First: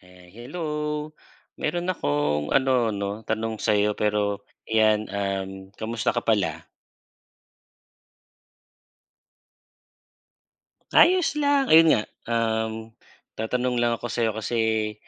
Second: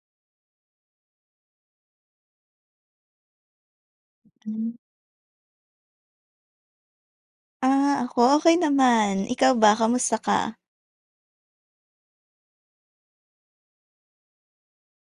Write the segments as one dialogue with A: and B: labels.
A: Eh, hello, meron akong ano, 'no, tanong sa'yo, pero
B: Hmm.
A: yan, um, kamusta ka pala?
B: Ah, ako, okay naman, ikaw ba, kamusta ka?
A: Ayos lang, ayun nga, um, tatanong lang ako sa'yo, kasi,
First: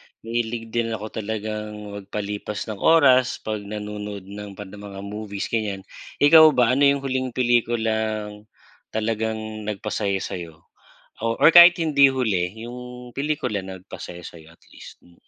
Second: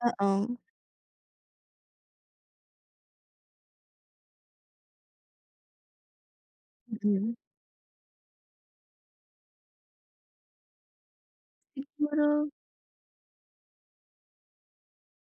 B: Oo.
A: mahilig din ako talagang magpalipas ng oras 'pag nanonood ng mga movies ganyan, ikaw ba? Ano yung huling
B: Mm.
A: pelikulang talagang nagpasaya sa'yo? O or kahit hindi
B: Siguro.
A: huli, yung pelikula na nagpasaya sa'yo at least. Mm.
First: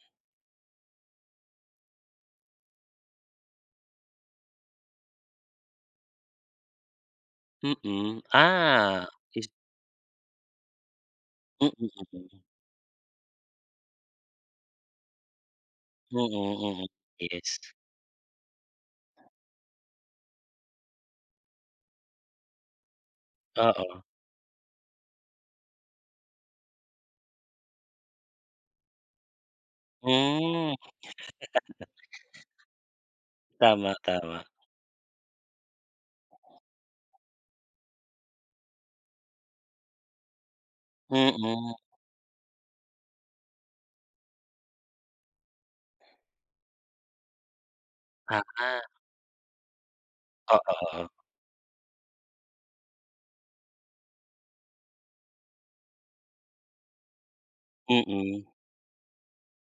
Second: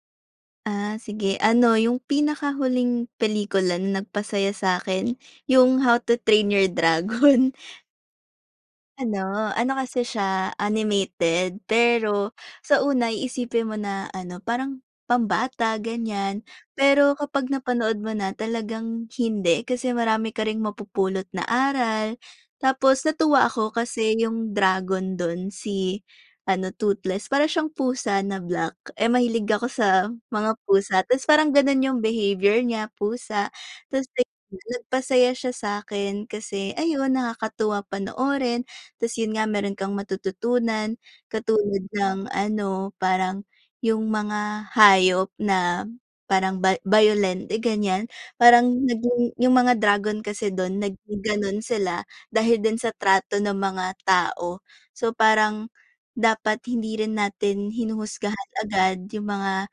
B: Ah, sige, ano, yung pinakahuling pelikula na nagpasaya sa'kin, yung How to Train Your Dragon.
A: Mm, ah. Is
B: Ano, ano, kasi, siya animated
A: Mm, mm.
B: pero sa una iisipin mo na, ano, parang pambata
A: Mm,
B: ganyan,
A: mm,
B: pero, kapag
A: yes.
B: napanood mo na talagang hindi, kasi, marami ka ring mapupulot na aral. Tapos, natuwa ako
A: Oo.
B: kasi, yung dragon dun si ano, toothless para siyang pusa na black, eh, mahilig ako sa mga
A: Hmm.
B: pusa, tas parang ganun yung behavior niya pusa,
A: Tama
B: tas [unintelligible]
A: tama.
B: nagpasaya siya sa'kin, kasi, ayun nakakatuwa panoorin, tas yun nga, meron kang matututunan
A: Mhm.
B: katulad ng ano, parang yung mga hayop, na, parang ba bayolente ganyan, parang
A: Ah.
B: naging yung mga dragon kasi,
A: Oo,
B: dun
A: oo.
B: naging ganon sila dahil din sa trato ng mga tao. So, parang dapat hindi rin natin
A: Mhm.
B: hinuhusgahan agad yung mga,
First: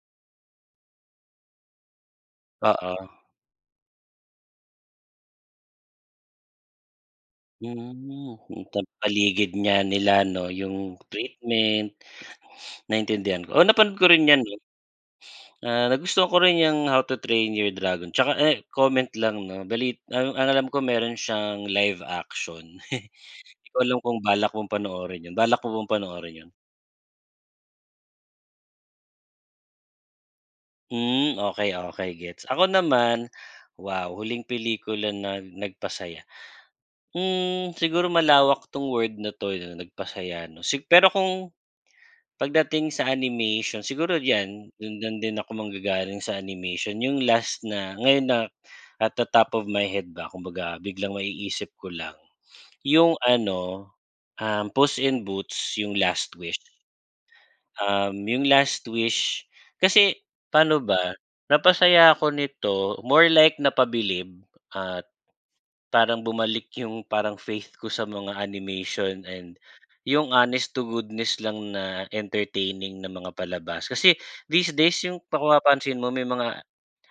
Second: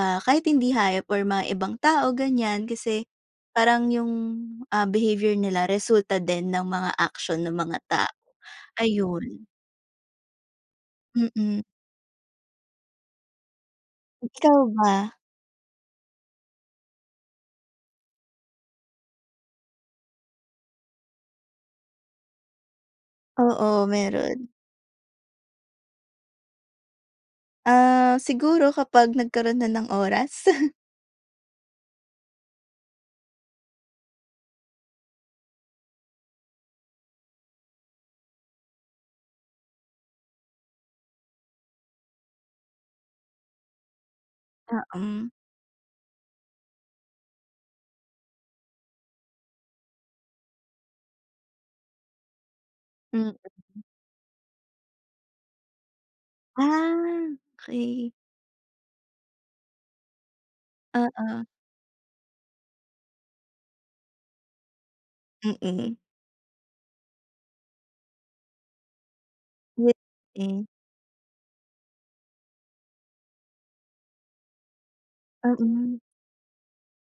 B: ah, kahit hindi hayop or mga ibang tao ganyan, kasi,
A: Oo.
B: parang yung, ah, behavior nila resulta din ng mga aksyon ng mga tao,
A: Hmm, yung tam
B: ayun.
A: paligid niya nila 'no, yung
B: Mm.
A: treatment, naintindihan ko, oo, napanood ko rin yan,
B: Ikaw
A: eh.
B: ba?
A: Ah, nagustuhan ko rin yang How to Train Your Dragon, tsaka, eh, comment lang 'no bali ang ang alam ko, meron siyang live action. 'Di ko
B: Oo,
A: alam kung
B: meron.
A: balak kong panoorin 'yun. Balak mo bang panoorin 'yon?
B: Ah, siguro kapag nagkaroon na ng oras.
A: Hmm. Okey, okey gets. Ako naman, wow, huling pelikula na nagpasaya. Hmm, siguro malawak 'tong word na 'to na nagpasaya 'no. Si pero kung pagdating sa animation siguro 'yan
B: Oh,
A: do'n
B: hmm.
A: din ako manggagaling sa animation. Yung last na ngayon na at the top of my head ba kumbaga biglang maiisip ko lang yung
B: Mm.
A: ano, um, "Puss in Boots" yung "Last Wish."
B: Ah, okey.
A: Um, yung "Last Wish," kasi paano ba?
B: Oo.
A: Napasaya ako nito more like napabilib at
B: Mm.
A: parang bumalik yung parang faith ko sa mga animation and yung
B: Buti.
A: honest to goodness lang na entertaining na mga palabas. Kasi these days yung kung
B: Mm.
A: mapapansin mo may mga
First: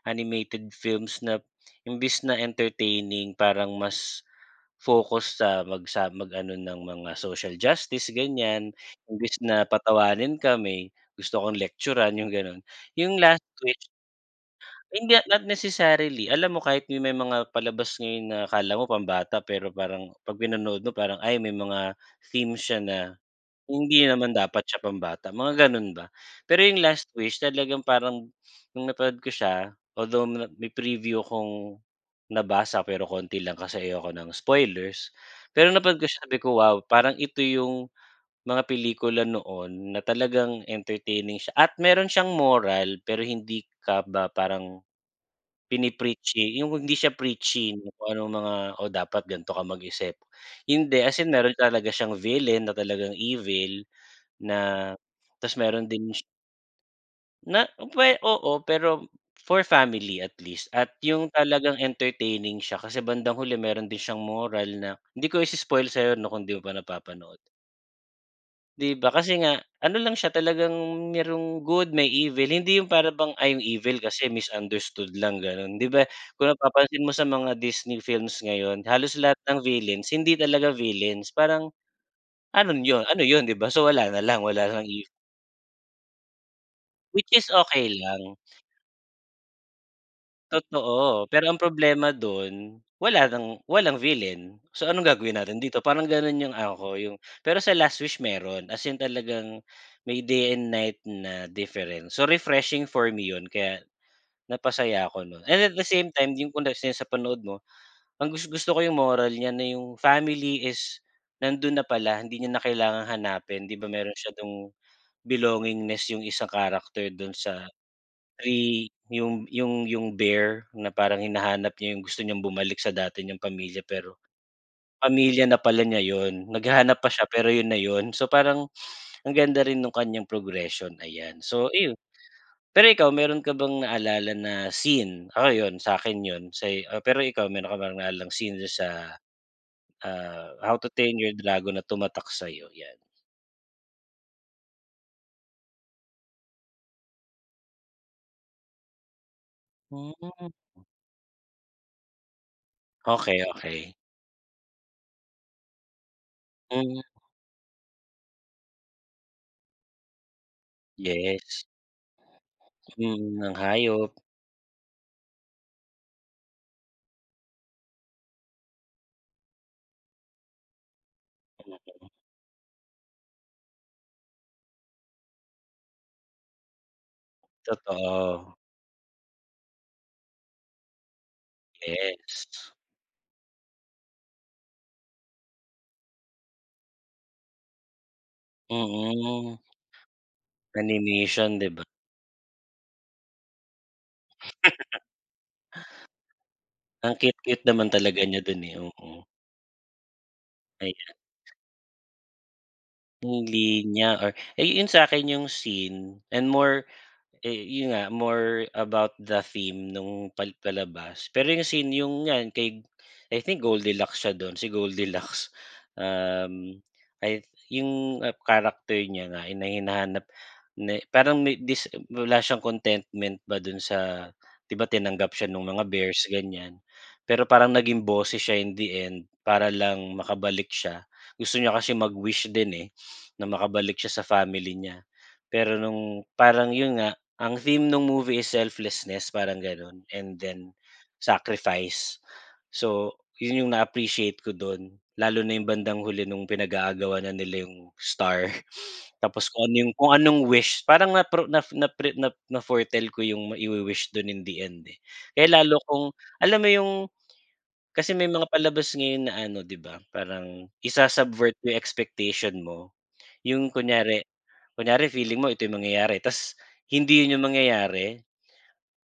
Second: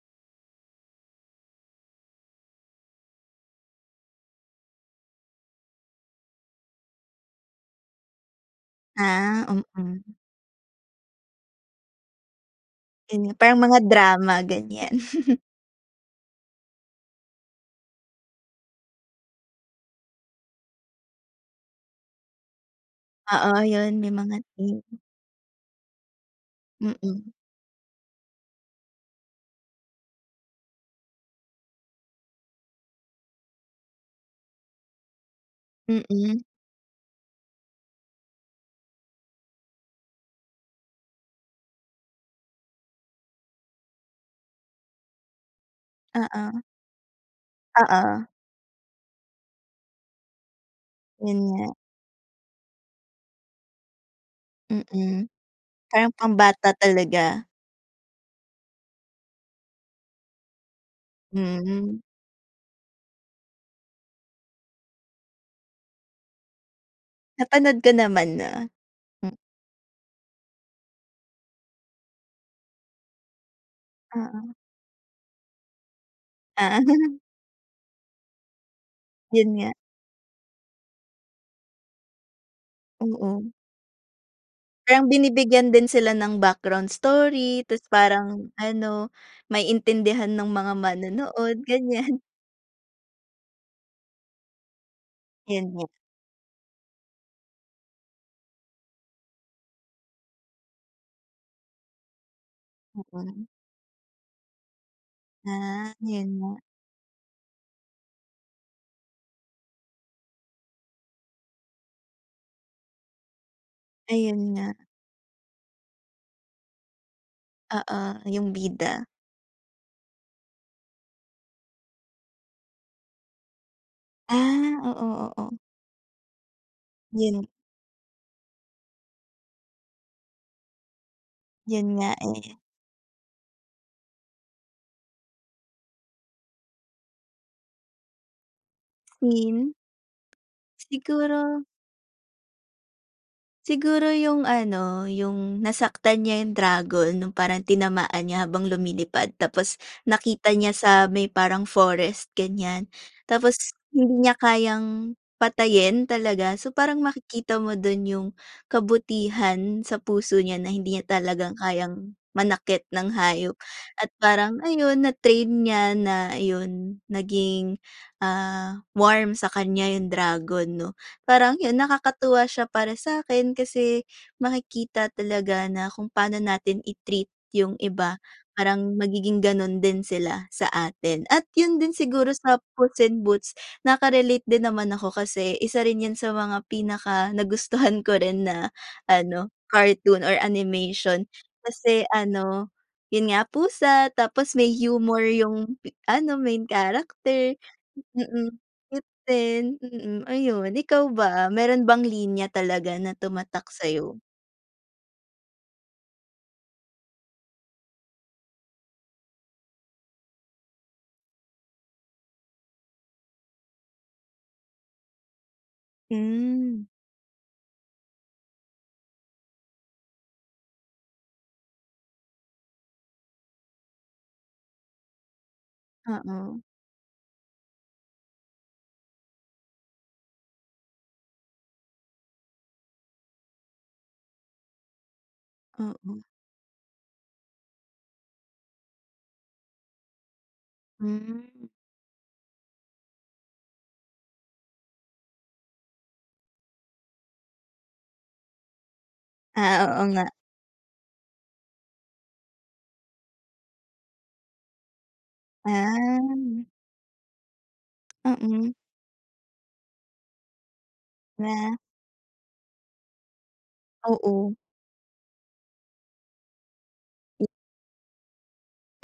A: animated films na imbes na entertaining parang mas focus sa mag sa mag-ano ng mga social justice gan'yan imbes
B: Ah.
A: na
B: Mm.
A: patawanin ka may gusto kong lektyuran yung gano'n, yung
B: Gan'yan
A: "Last
B: parang mga
A: Wish."
B: drama gan'yan.
A: Hindi, not necessarily alam mo kahit may mga palabas ngayon na akala mo pambata pero parang pag pinanood mo parang ay may mga theme siya na
B: Oo, yun
A: hindi
B: may
A: naman
B: mga,
A: dapat siya
B: hmm.
A: pambata mga gano'n ba. Pero yung "Last
B: Mm.
A: Wish," talagang parang nung napanood ko siya although may preview kong nabasa pero konti lang kasi ayoko ng spoilers. Pero na
B: Mm.
A: pagkasabi ko, "Wow!" parang ito yung mga pelikula noon na talagang entertaining siya at meron siyang moral pero hindi ka ba parang
B: Oo.
A: pini-preachy yung hindi siya preachy kung
B: Oo.
A: anong mga, oh, dapat ganito ka mag-isip. Hindi as in
B: Yun
A: meron
B: nga.
A: talaga siyang villain na talagang evil na
B: Mm.
A: ta's meron ding
B: Parang pambata talaga.
A: Na puwe oo, pero for family at least at yung talagang
B: Hmm.
A: entertaining siya kasi bandang huli meron din siyang moral na di ko i-i-spoil sa'yo na kung di mo pa napapanood.
B: Napanood ko naman na.
A: Di ba,
B: M
A: kasi nga ano lang siya, talagang merong good may evil. Hindi yung para bang ay yung evil kasi
B: Oo.
A: misunderstood lang ganun 'di ba. Kung
B: Ah.
A: napapansin mo sa mga Disney films ngayon halos lahat
B: Yun
A: ng
B: nga.
A: villains hindi talaga villains parang ano yun, ano yun
B: Oo.
A: 'di ba? So wala na lang, wala ng evil.
B: Parang binibigyan din sila ng background
A: Which is
B: story ta's
A: okey lang.
B: parang ano maintindihan ng mga
A: Totoo, pero
B: manonood
A: ang problema
B: ganiyan.
A: dun wala nang walang villain. So, "Anong gagawin natin
B: 'Yon
A: dito?"
B: nga.
A: Parang gano'n yung ano ko yung pero sa "Last Wish" meron as in talagang may day and night na difference, so refreshing for me 'yon.
B: Mm.
A: Kaya napasaya ako nun, and at the
B: Ah,
A: same
B: 'yon
A: time, yung
B: nga.
A: kung sa panood mo ang gus gusto ko yung moral niya na yung family is nandun na pala hindi niya na kailangang hanapin. 'Di ba meron siya
B: Ayun
A: dung
B: nga.
A: belongingness yung isang character dun sa
B: Oo, yung
A: ay,
B: bida.
A: yung yung yung bear na parang hinahanap niya yung gusto niyang bumalik sa dati niyang pamilya pero,
B: Ah, oo,
A: pamilya
B: oo.
A: na pala niya yun. Naghahanap pa siya
B: 'Yon.
A: pero yun na yun. So parang ang ganda rin nung kanyang progression, ayan so
B: 'Yon
A: iyon.
B: nga, eh.
A: Pero ikaw meron ka bang naalala na scene ako 'yon sa'kin 'yon sa'yo. Pero ikaw meron ka naalalang scene sa,
B: Scene.
A: ah, "How to Train Your
B: Siguro
A: dragon" na tumatak sa'yo? 'Yan.
B: Siguro yung ano, yung nasaktan niya yung dragon, nung parang tinamaan niya habang lumilipad tapos
A: Hmm.
B: nakita niya sa may parang forest, ganiyan,
A: Okey,
B: tapos
A: okey.
B: hindi niya kayang patayin talaga. So,
A: Hmm.
B: parang makikita mo dun yung kabutihan sa puso niya na hindi niya talagang
A: Yes.
B: kayang manakit ng
A: Mm, ng
B: hayop
A: hayop.
B: at parang, ayun, na-train niya na yun, naging, ah, warm sa kanya yung dragon, 'no? Parang yun
A: Talaga.
B: nakakatuwa siya para sa'kin kasi makikita talaga na kung paano natin i-treat yung iba,
A: Totoo.
B: parang magiging ganun din sila sa atin at yun din siguro
A: Yes.
B: sa Puss in Boots, naka-relate din naman ako kasi isa rin 'yan sa mga pinakanagustuhan ko rin na ano,
A: Mm.
B: cartoon or animation,
A: Animation, 'di ba?
B: kasi ano, yun nga, pusa tapos may humor yung ano, main
A: Ang
B: character,
A: cute-cute naman talaga niya
B: mm,
A: dun eh,
B: cute
A: oo.
B: din, mm, ayun. Ikaw
A: Ayan.
B: ba, meron bang linya talaga na
A: Yung
B: tumatak sa'yo?
A: linya or eh, yu yun sa'kin yung scene and more, eh yun nga, more about the theme nung pal palabas. Pero yung scene yung nga kay I think Gold Deluxe siya dun si Gold Deluxe. Um,
B: Hmm.
A: ay, yung character niya na hina hinahanap na parang may dis wala siyang contentment ba dun sa 'di ba tinanggap siya nung mga bears,
B: Oo.
A: ganiyan. Pero parang naging boses siya in the end, para lang makabalik siya. Gusto niya kasi mag-wish din eh, na makabalik siya sa family niya. Pero
B: Oo.
A: nung parang yun nga, ang theme nung movie is selflessness, parang ganun and then,
B: Hmm.
A: sacrifice. So, yun yung na-appreciate ko dun, lalo na yung bandang huli nung pinag-aagawan na nila yung star. Tapos kung ano yung
B: Ah, oo
A: kung
B: nga.
A: anong wish, parang natro naf napre na na-foretell ko yung maiwi-wish dun in the end eh. Kaya lalo akong, alam
B: Ah.
A: mo yung kasi may mga
B: Mm.
A: palabas ngayon na ano 'di ba, parang isa-subvert yung
B: Na?
A: expectation mo. Yung kunyari,
B: Oo.
A: kunyari feeling mo ito yung mangyayari ta's hindi yun yung mangyayari.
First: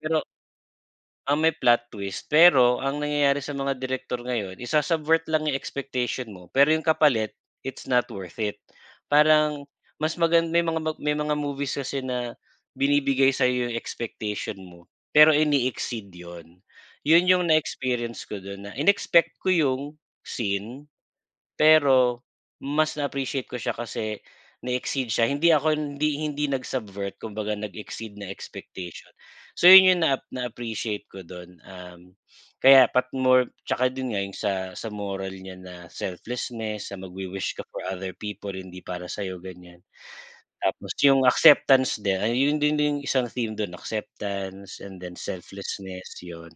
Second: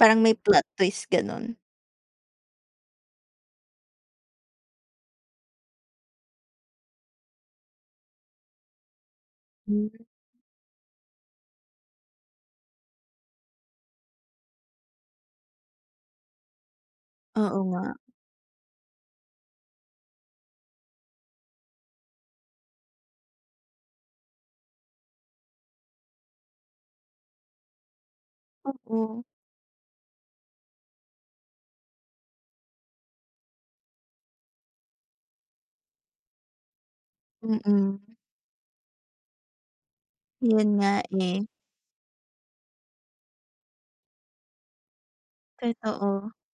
A: Pero
B: may plot twist,
A: ang
B: gano'n.
A: may plot twist pero ang nangyayari sa mga direktor ngayon isa-subvert lang yung expectation mo pero yung kapalit it's not worth it, parang
B: Hmm.
A: mas magan may mga may mga movies kasi na binibigay sa'yo yung expectation mo pero ine-exceed yun. Yun yung na
B: Oo nga.
A: experience ko dun na inexpect ko yung scene pero mas na-appreciate ko siya kasi na-exceed siya. Hindi ako hindi hindi nag-subvert, kung baga nag-exceed na expectation.
B: Oo.
A: So, yun yung naap na-appreciate ko dun, um, kaya pat more tsaka din nga, yung sa sa moral niya na selflessness, na magwi-wish ka for
B: Mm.
A: other people, hindi para sa'yo, ganiyan.
B: Yun
A: Tapos
B: nga
A: yung
B: eh.
A: acceptance din ay yun, yun din yung isang theme dun acceptance and then selflessness,
B: Totoo.
A: yun.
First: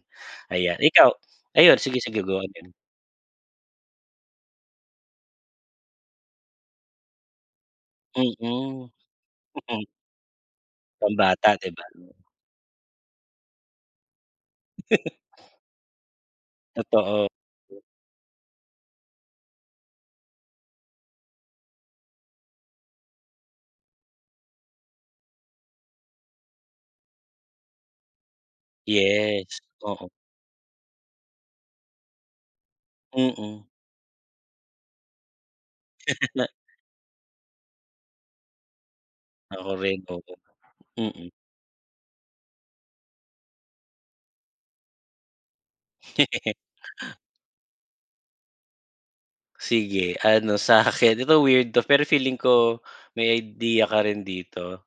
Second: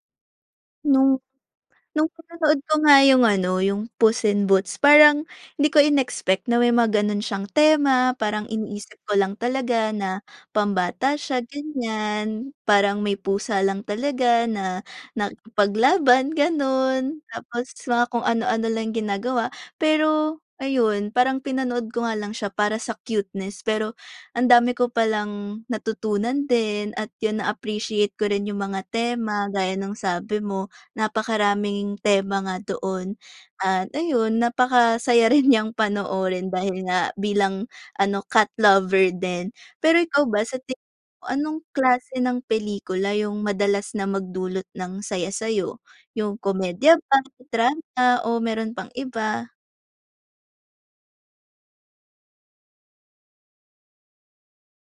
A: Ayan. Ikaw,
B: Nung
A: ayun, sige,
B: nung
A: sige, go
B: pinanood
A: ahead.
B: ko nga yung ano, yung Puss in Boots, parang di ko in-expect na may mga gano'n siyang tema, parang
A: Mm.
B: iniisip ko lang
A: Mm.
B: talaga na pambata siya,
A: Pambata, 'di ba, 'no?
B: ganiyan. Parang may pusa lang talaga na nakipaglaban, gano'n,
A: Totoo.
B: tapos mga kung ano-ano lang ginagawa, pero ayun, parang pinanood ko nga lang siya para sa cuteness pero ang dami ko palang natutunan din at yun na-appreciate ko rin yung mga tema,
A: Yes,
B: gaya ng
A: oo.
B: sabi mo, napakaraming tema nga doon
A: Mm.
B: at ayun, napakasaya rin niyang panoorin
A: Na?
B: dahil nga bilang ano, cat lover din.
A: Ako
B: Pero
A: rin,
B: ikaw
A: oo.
B: ba, sa
A: Mm.
B: anong klase ng pelikula yung madalas na magdulot ng saya sa'yo, yung komedya ba, drama o meron pang iba?
A: Sige, ano, sa'kin, di ba, weird 'to, pero feeling ko may ideya ka rin dito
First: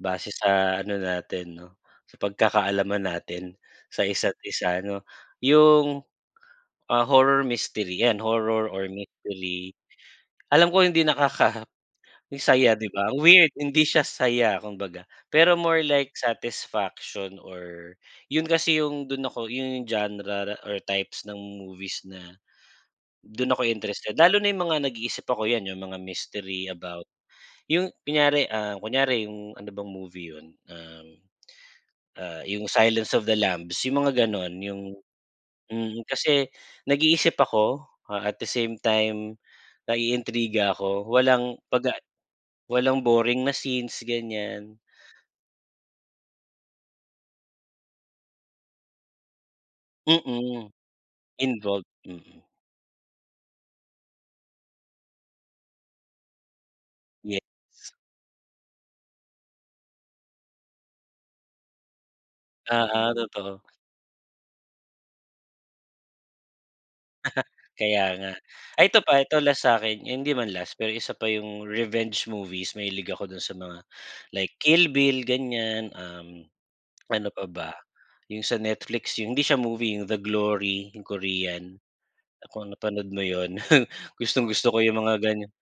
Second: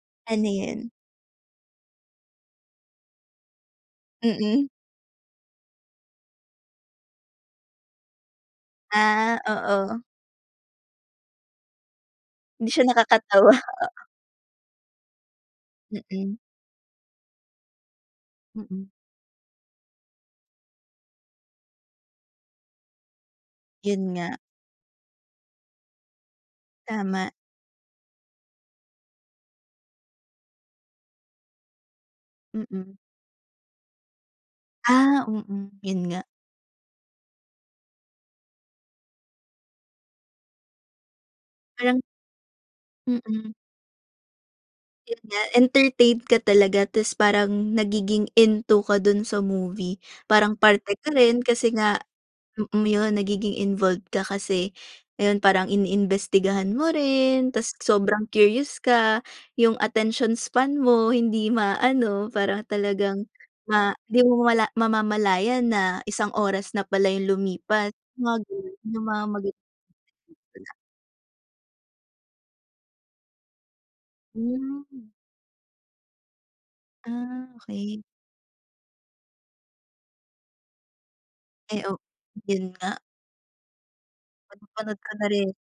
A: base
B: Ano
A: sa
B: yun?
A: ano natin, 'no, sa pagkakaalaman natin sa isa't
B: Mm.
A: isa, 'no, yung, ah, horror mystery, yan, horror or
B: Ah,
A: mystery,
B: oo.
A: alam ko hindi nakakasaya,
B: Hindi siya
A: 'di ba, weird,
B: nakakatawa.
A: hindi siya saya kumbaga. Pero more like
B: Mm.
A: satisfaction or yun kasi
B: Mm.
A: yung dun ako yung genre or types ng movies na dun ako'y
B: Yun
A: interested lalo
B: nga.
A: na yung mga nag-iisip ako, 'yan, yung mga mystery about
B: Tama.
A: yung kunyari, ah, kunyari yung ano bang movie yun, um, ah, yung
B: Mm.
A: Silence of the Lambs, yung mga gano'n, yung
B: Ah, mm, yun
A: mm.
B: nga.
A: Kasi nag-iisip ako, ah, at the same time, naiintriga ako, walang 'pag, ah,
B: Parang
A: walang boring na
B: Mm.
A: scenes, ganiyan.
B: Yun nga, entertain ka talaga ta's parang nagiging into ka dun sa movie. Parang
A: Mm.
B: parte ka rin kasi
A: Involved,
B: nga,
A: mm.
B: mm, iyon, nagiging involved ka kasi, ayon, parang iniimbestigahan mo rin ta's
A: Yes.
B: sobrang curious ka. Yung attention span mo, hindi maano. Para
A: Oo,
B: talagang
A: totoo.
B: ma di mo mamamala mamamalayan na isang oras na pala yung lumipas,
A: Kaya
B: yung
A: nga,
B: mga ganun.
A: ay ito
B: Yung
A: pa,
B: mga
A: ito
B: magi
A: last sa'kin, hindi man
B: [unintelligible]
A: last, pero isa pa yung revenge movies. Mahilig ako dun sa mga, like Kill
B: Hmm.
A: Bill, ganiyan, um, ano pa
B: Ah,
A: ba,
B: okey.
A: yung sa Netflix, yung hindi siya movie, The Glory, yung korean.
B: Ay, oh,
A: Kung
B: yun nga.
A: napanood mo yun,
B: Parang
A: gustong-gusto ko
B: napanood
A: yung
B: ko
A: mga
B: na
A: ganiyan.
B: rin.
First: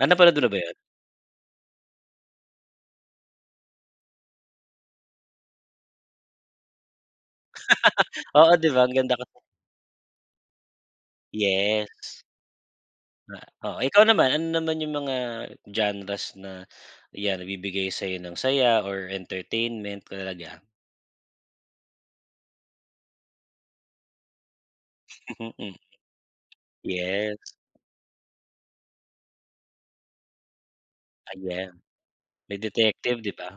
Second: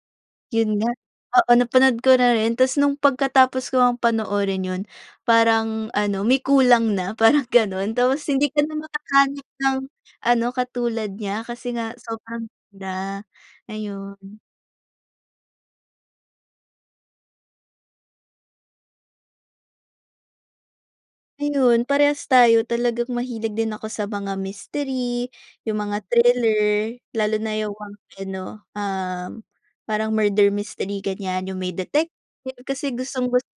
A: Ah, napanood mo na ba yun?
B: Yun nga, oo, napanood ko na rin. Ta's nung pagkatapos ko ngang panoorin yun, parang ano, may kulang na, parang gano'n. Tapos hindi
A: Oo,
B: ka
A: 'di
B: na
A: ba, ang ganda kasi.
B: makakahanap ng ano, katulad niya, kasi nga
A: Yes.
B: sobrang ganda,
A: Na oh, ikaw naman,
B: ayun.
A: ano naman yung mga genres na, 'yan, nagbibigay sa'yo ng saya or entertainment, tulad niyan?
B: Ayun, parehas tayo talagang mahilig din ako sa mga mistery,
A: Mm,
B: yung mga thriller, lalo
A: yes.
B: na yung ano, um, parang murder mystery
A: Ah,
B: ganyan yung
A: yeah,
B: may detective,
A: may
B: kasi
A: detective
B: gustong
A: 'di
B: gusto
A: ba?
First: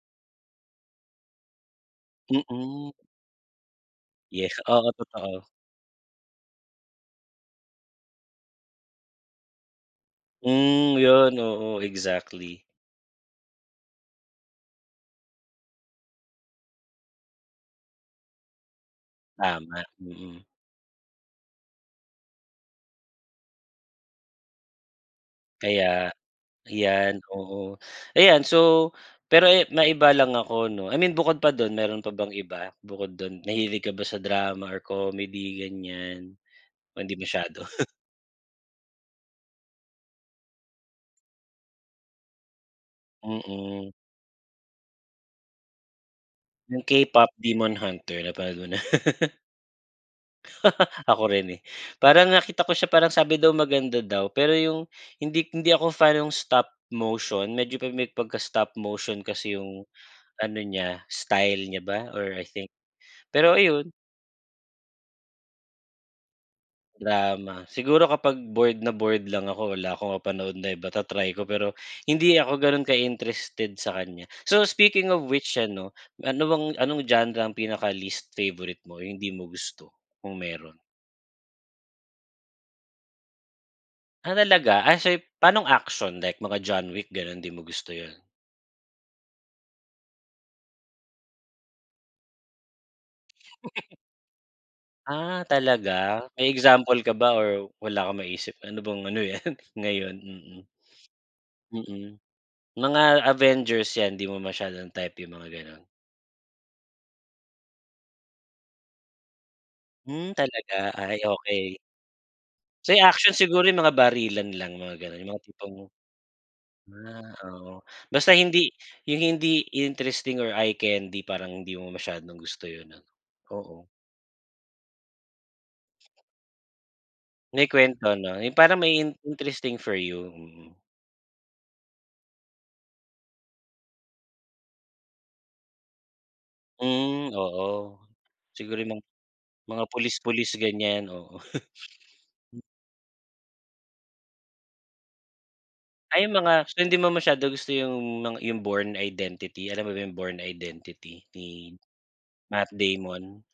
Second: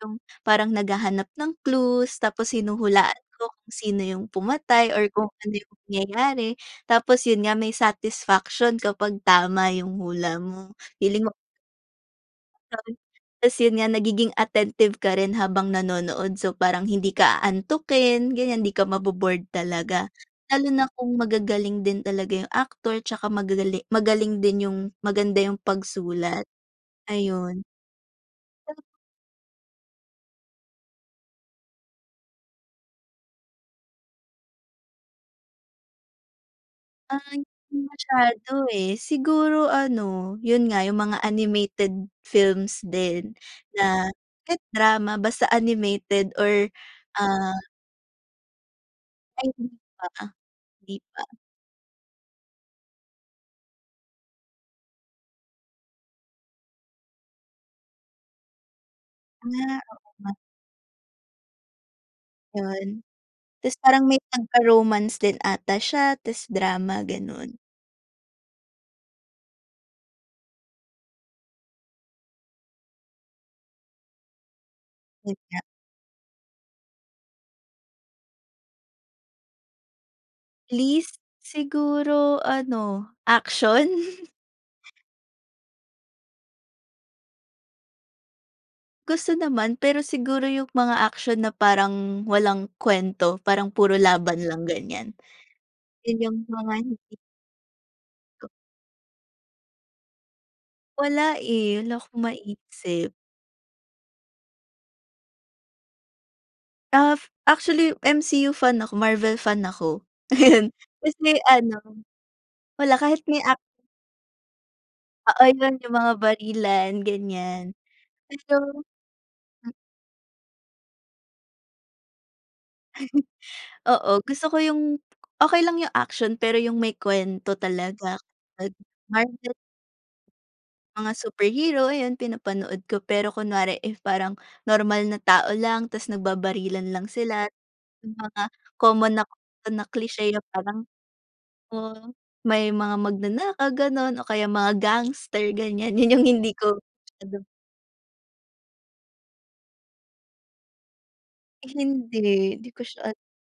B: yung parang naghahanap ng clues, tapos
A: Mm.
B: hinuhulaan ko kung sino yung
A: Yes,
B: pumatay
A: oo,
B: or kung
A: totoo.
B: ano yung mangyayari, tapos yun nga may satisfaction kapag tama yung hula mo,
A: Hmm,
B: feeling mo
A: yun, oo, exactly.
B: Gano'n, tapos yun nga nagiging attentive ka rin habang nanonood so parang hindi ka aantukin ganyan, di ka mabo-bored
A: Tama,
B: talaga,
A: mm.
B: lalo na kung magagaling din talaga yung actor tsaka magagali magaling din yung maganda yung
A: Kaya
B: pagsulat,
A: yan,
B: ayun.
A: oo. Ayan, so pero, eh, maiba lang ako 'no, I mean bukod pa dun meron pa bang iba, bukod dun, nahilig ka ba sa drama or comedy ganyan o hindi
B: Ay
A: masyado.
B: di masyado, eh, siguro ano, yun nga, yung mga animated films din
A: Mm.
B: na kahit drama basta animated or
A: Yung K-pop
B: ah.
A: Demon Hunter napanood mo na?
B: Ay hindi pa, hindi pa.
A: Ako rin, eh, parang nakita ko siya parang sabi daw maganda daw, pero yung hindi hindi ako fan ng stop motion medyo pa may pagka-stop motion kasi
B: Ah,
A: yung
B: oo nga.
A: ano niya, style niya ba or I think.
B: Yun,
A: Pero
B: tas
A: ayun
B: parang may pagka romance din ata siya tas drama gano'n.
A: Drama, siguro kapag bored na bored lang ako wala ako mapanood na iba, ta-try ko pero hindi ako ganun ka interested sa kanya. So, speaking of
B: Yun
A: which
B: nga.
A: ano, ano bang anong genre ang pinaka least favorite mo ,hindi mo gusto kung meron?
B: Least, siguro ano action.
A: Ah, talaga? As ay panong action like mga John Wick ganon di mo gusto yun?
B: Gusto naman pero siguro yung mga aksyon na parang walang kwento parang puro laban lang, ganiyan.
A: Ah,
B: Yun
A: talaga?
B: yung
A: May
B: mga
A: example
B: hindi
A: ka ba or wala kang maisip, ano bang ano yan ngayon, mm.
B: Wala eh, wala
A: Mm.
B: akong
A: Mga
B: maisip.
A: Avengers, 'yan, 'di mo masyadong type yung mga ganun?
B: Af, actually MCU fan ako, Marvel fan ako.
A: Hmm, talaga?
B: Ayun.
A: Ay,
B: Kasi
A: okey.
B: ano, wala
A: Sa'yo
B: kahit
A: action
B: may ac
A: siguro yung mga barilan lang, mga ganun, yung
B: Oo,
A: mga
B: yun
A: tipong
B: yung mga barilan,
A: ah,
B: ganiyan.
A: oo, basta
B: Pero
A: hindi yung hindi
B: hmm.
A: interesting or eye candy, parang hindi mo masyadong gusto yun ano, oo.
B: Oo, gusto ko yung okey lang yung action pero yung may kwento
A: May kwento
B: talaga,
A: 'no, yung
B: 'pag
A: parang may
B: marvel
A: interesting for you, mm.
B: mga superhero, ayun, pinapanood ko. Pero kunwari if parang normal na tao lang tapos nagbabarilan lang
A: Hmm,
B: sila.
A: oo.
B: Yung mga
A: Siguro yung mga
B: common na
A: mga
B: na cliche na
A: pulis-pulis
B: parang
A: ganiyan, oo.
B: oo,
A: Hmm.
B: may mga magnanakaw, ganun o kaya mga gangster, ganiyan, yun yung
A: Ay yung
B: hindi
A: mga
B: ko
A: so, hindi mo
B: masyado
A: masyado gusto yung mga yung born identity, alam mo ba yung born identity ni
B: Hindi,
A: Matt
B: hindi ko siya ano.
A: Damon?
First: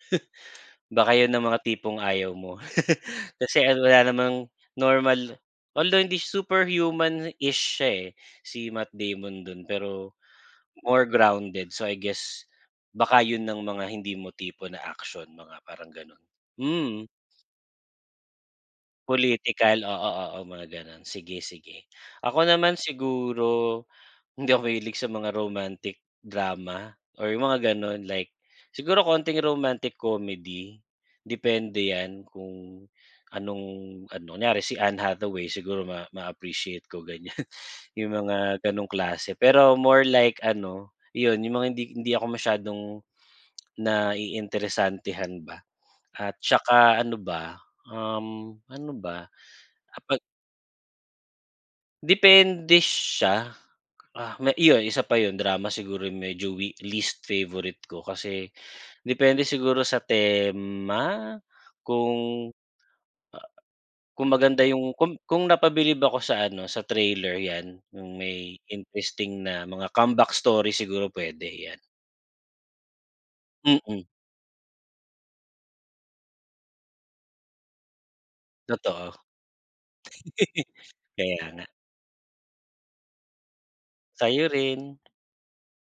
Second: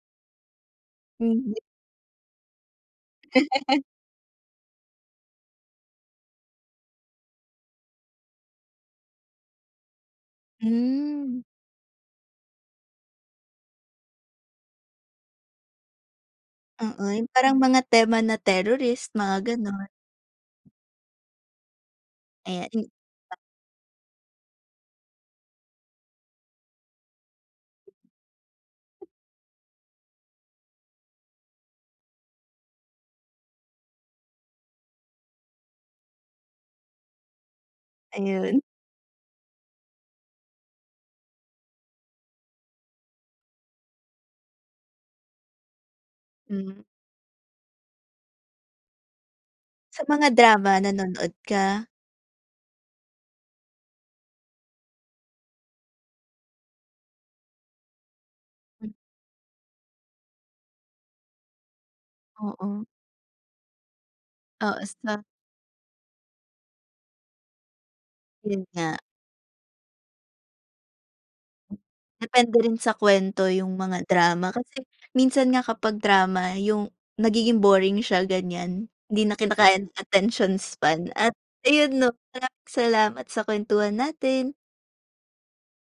A: Baka yun ang
B: Hindi.
A: mga tipong ayaw mo. Kasi wala namang normal although hindi super human-ish siya eh, si Matt Damon dun, pero more
B: Hmm.
A: grounded. So, I guess, baka yun ang mga hindi mo tipo na action, mga parang ganun.
B: Oo,
A: Hmm.
B: yung parang mga tema na terrorist, mga
A: Political,
B: ganun.
A: oo, oo, mga ganun. Sige, sige, ako
B: Eh,
A: naman
B: hin [unintelligible]
A: siguro, hindi ako mahilig sa mga romantic drama, or yung mga gano'n, like siguro konting romantic comedy. Depende yan kung anong ano, kunyari si Anne Hathaway, siguro ma ma-appreciate ko, ganiyan, yung mga
B: Ayun.
A: gano'ng klase. Pero more like ano, iyon, yung mga hindi hindi ako masyadong naiinteresantehan ba. At
B: Hmm.
A: tsaka ano ba, um, ano ba?
B: Sa
A: Kapag
B: mga drama, nanonood ka?
A: Depende siya. Ah, iyon isa pa yun, drama siguro yung medyo weak least favourite ko kasi depende siguro sa tema? Kung,
B: Oo.
A: ah, kung maganda yung
B: Oo
A: kung
B: na
A: kung napabilib ako sa ano, sa trailer 'yan, yung may
B: Yun nga.
A: interesting na mga comeback story siguro, pwede.
B: Hmm.
A: 'Yan.
B: Depende rin sa kwento yung mga
A: Mm.
B: drama. Kasi minsan nga kapag drama yung nagiging boring siya, ganiyan.
A: Totoo.
B: Hindi na kinakaya ng attention span at
A: Kaya nga.
B: ayun 'no, maraming salamat sa kwentuhan
A: Sa'yo
B: natin.
A: rin.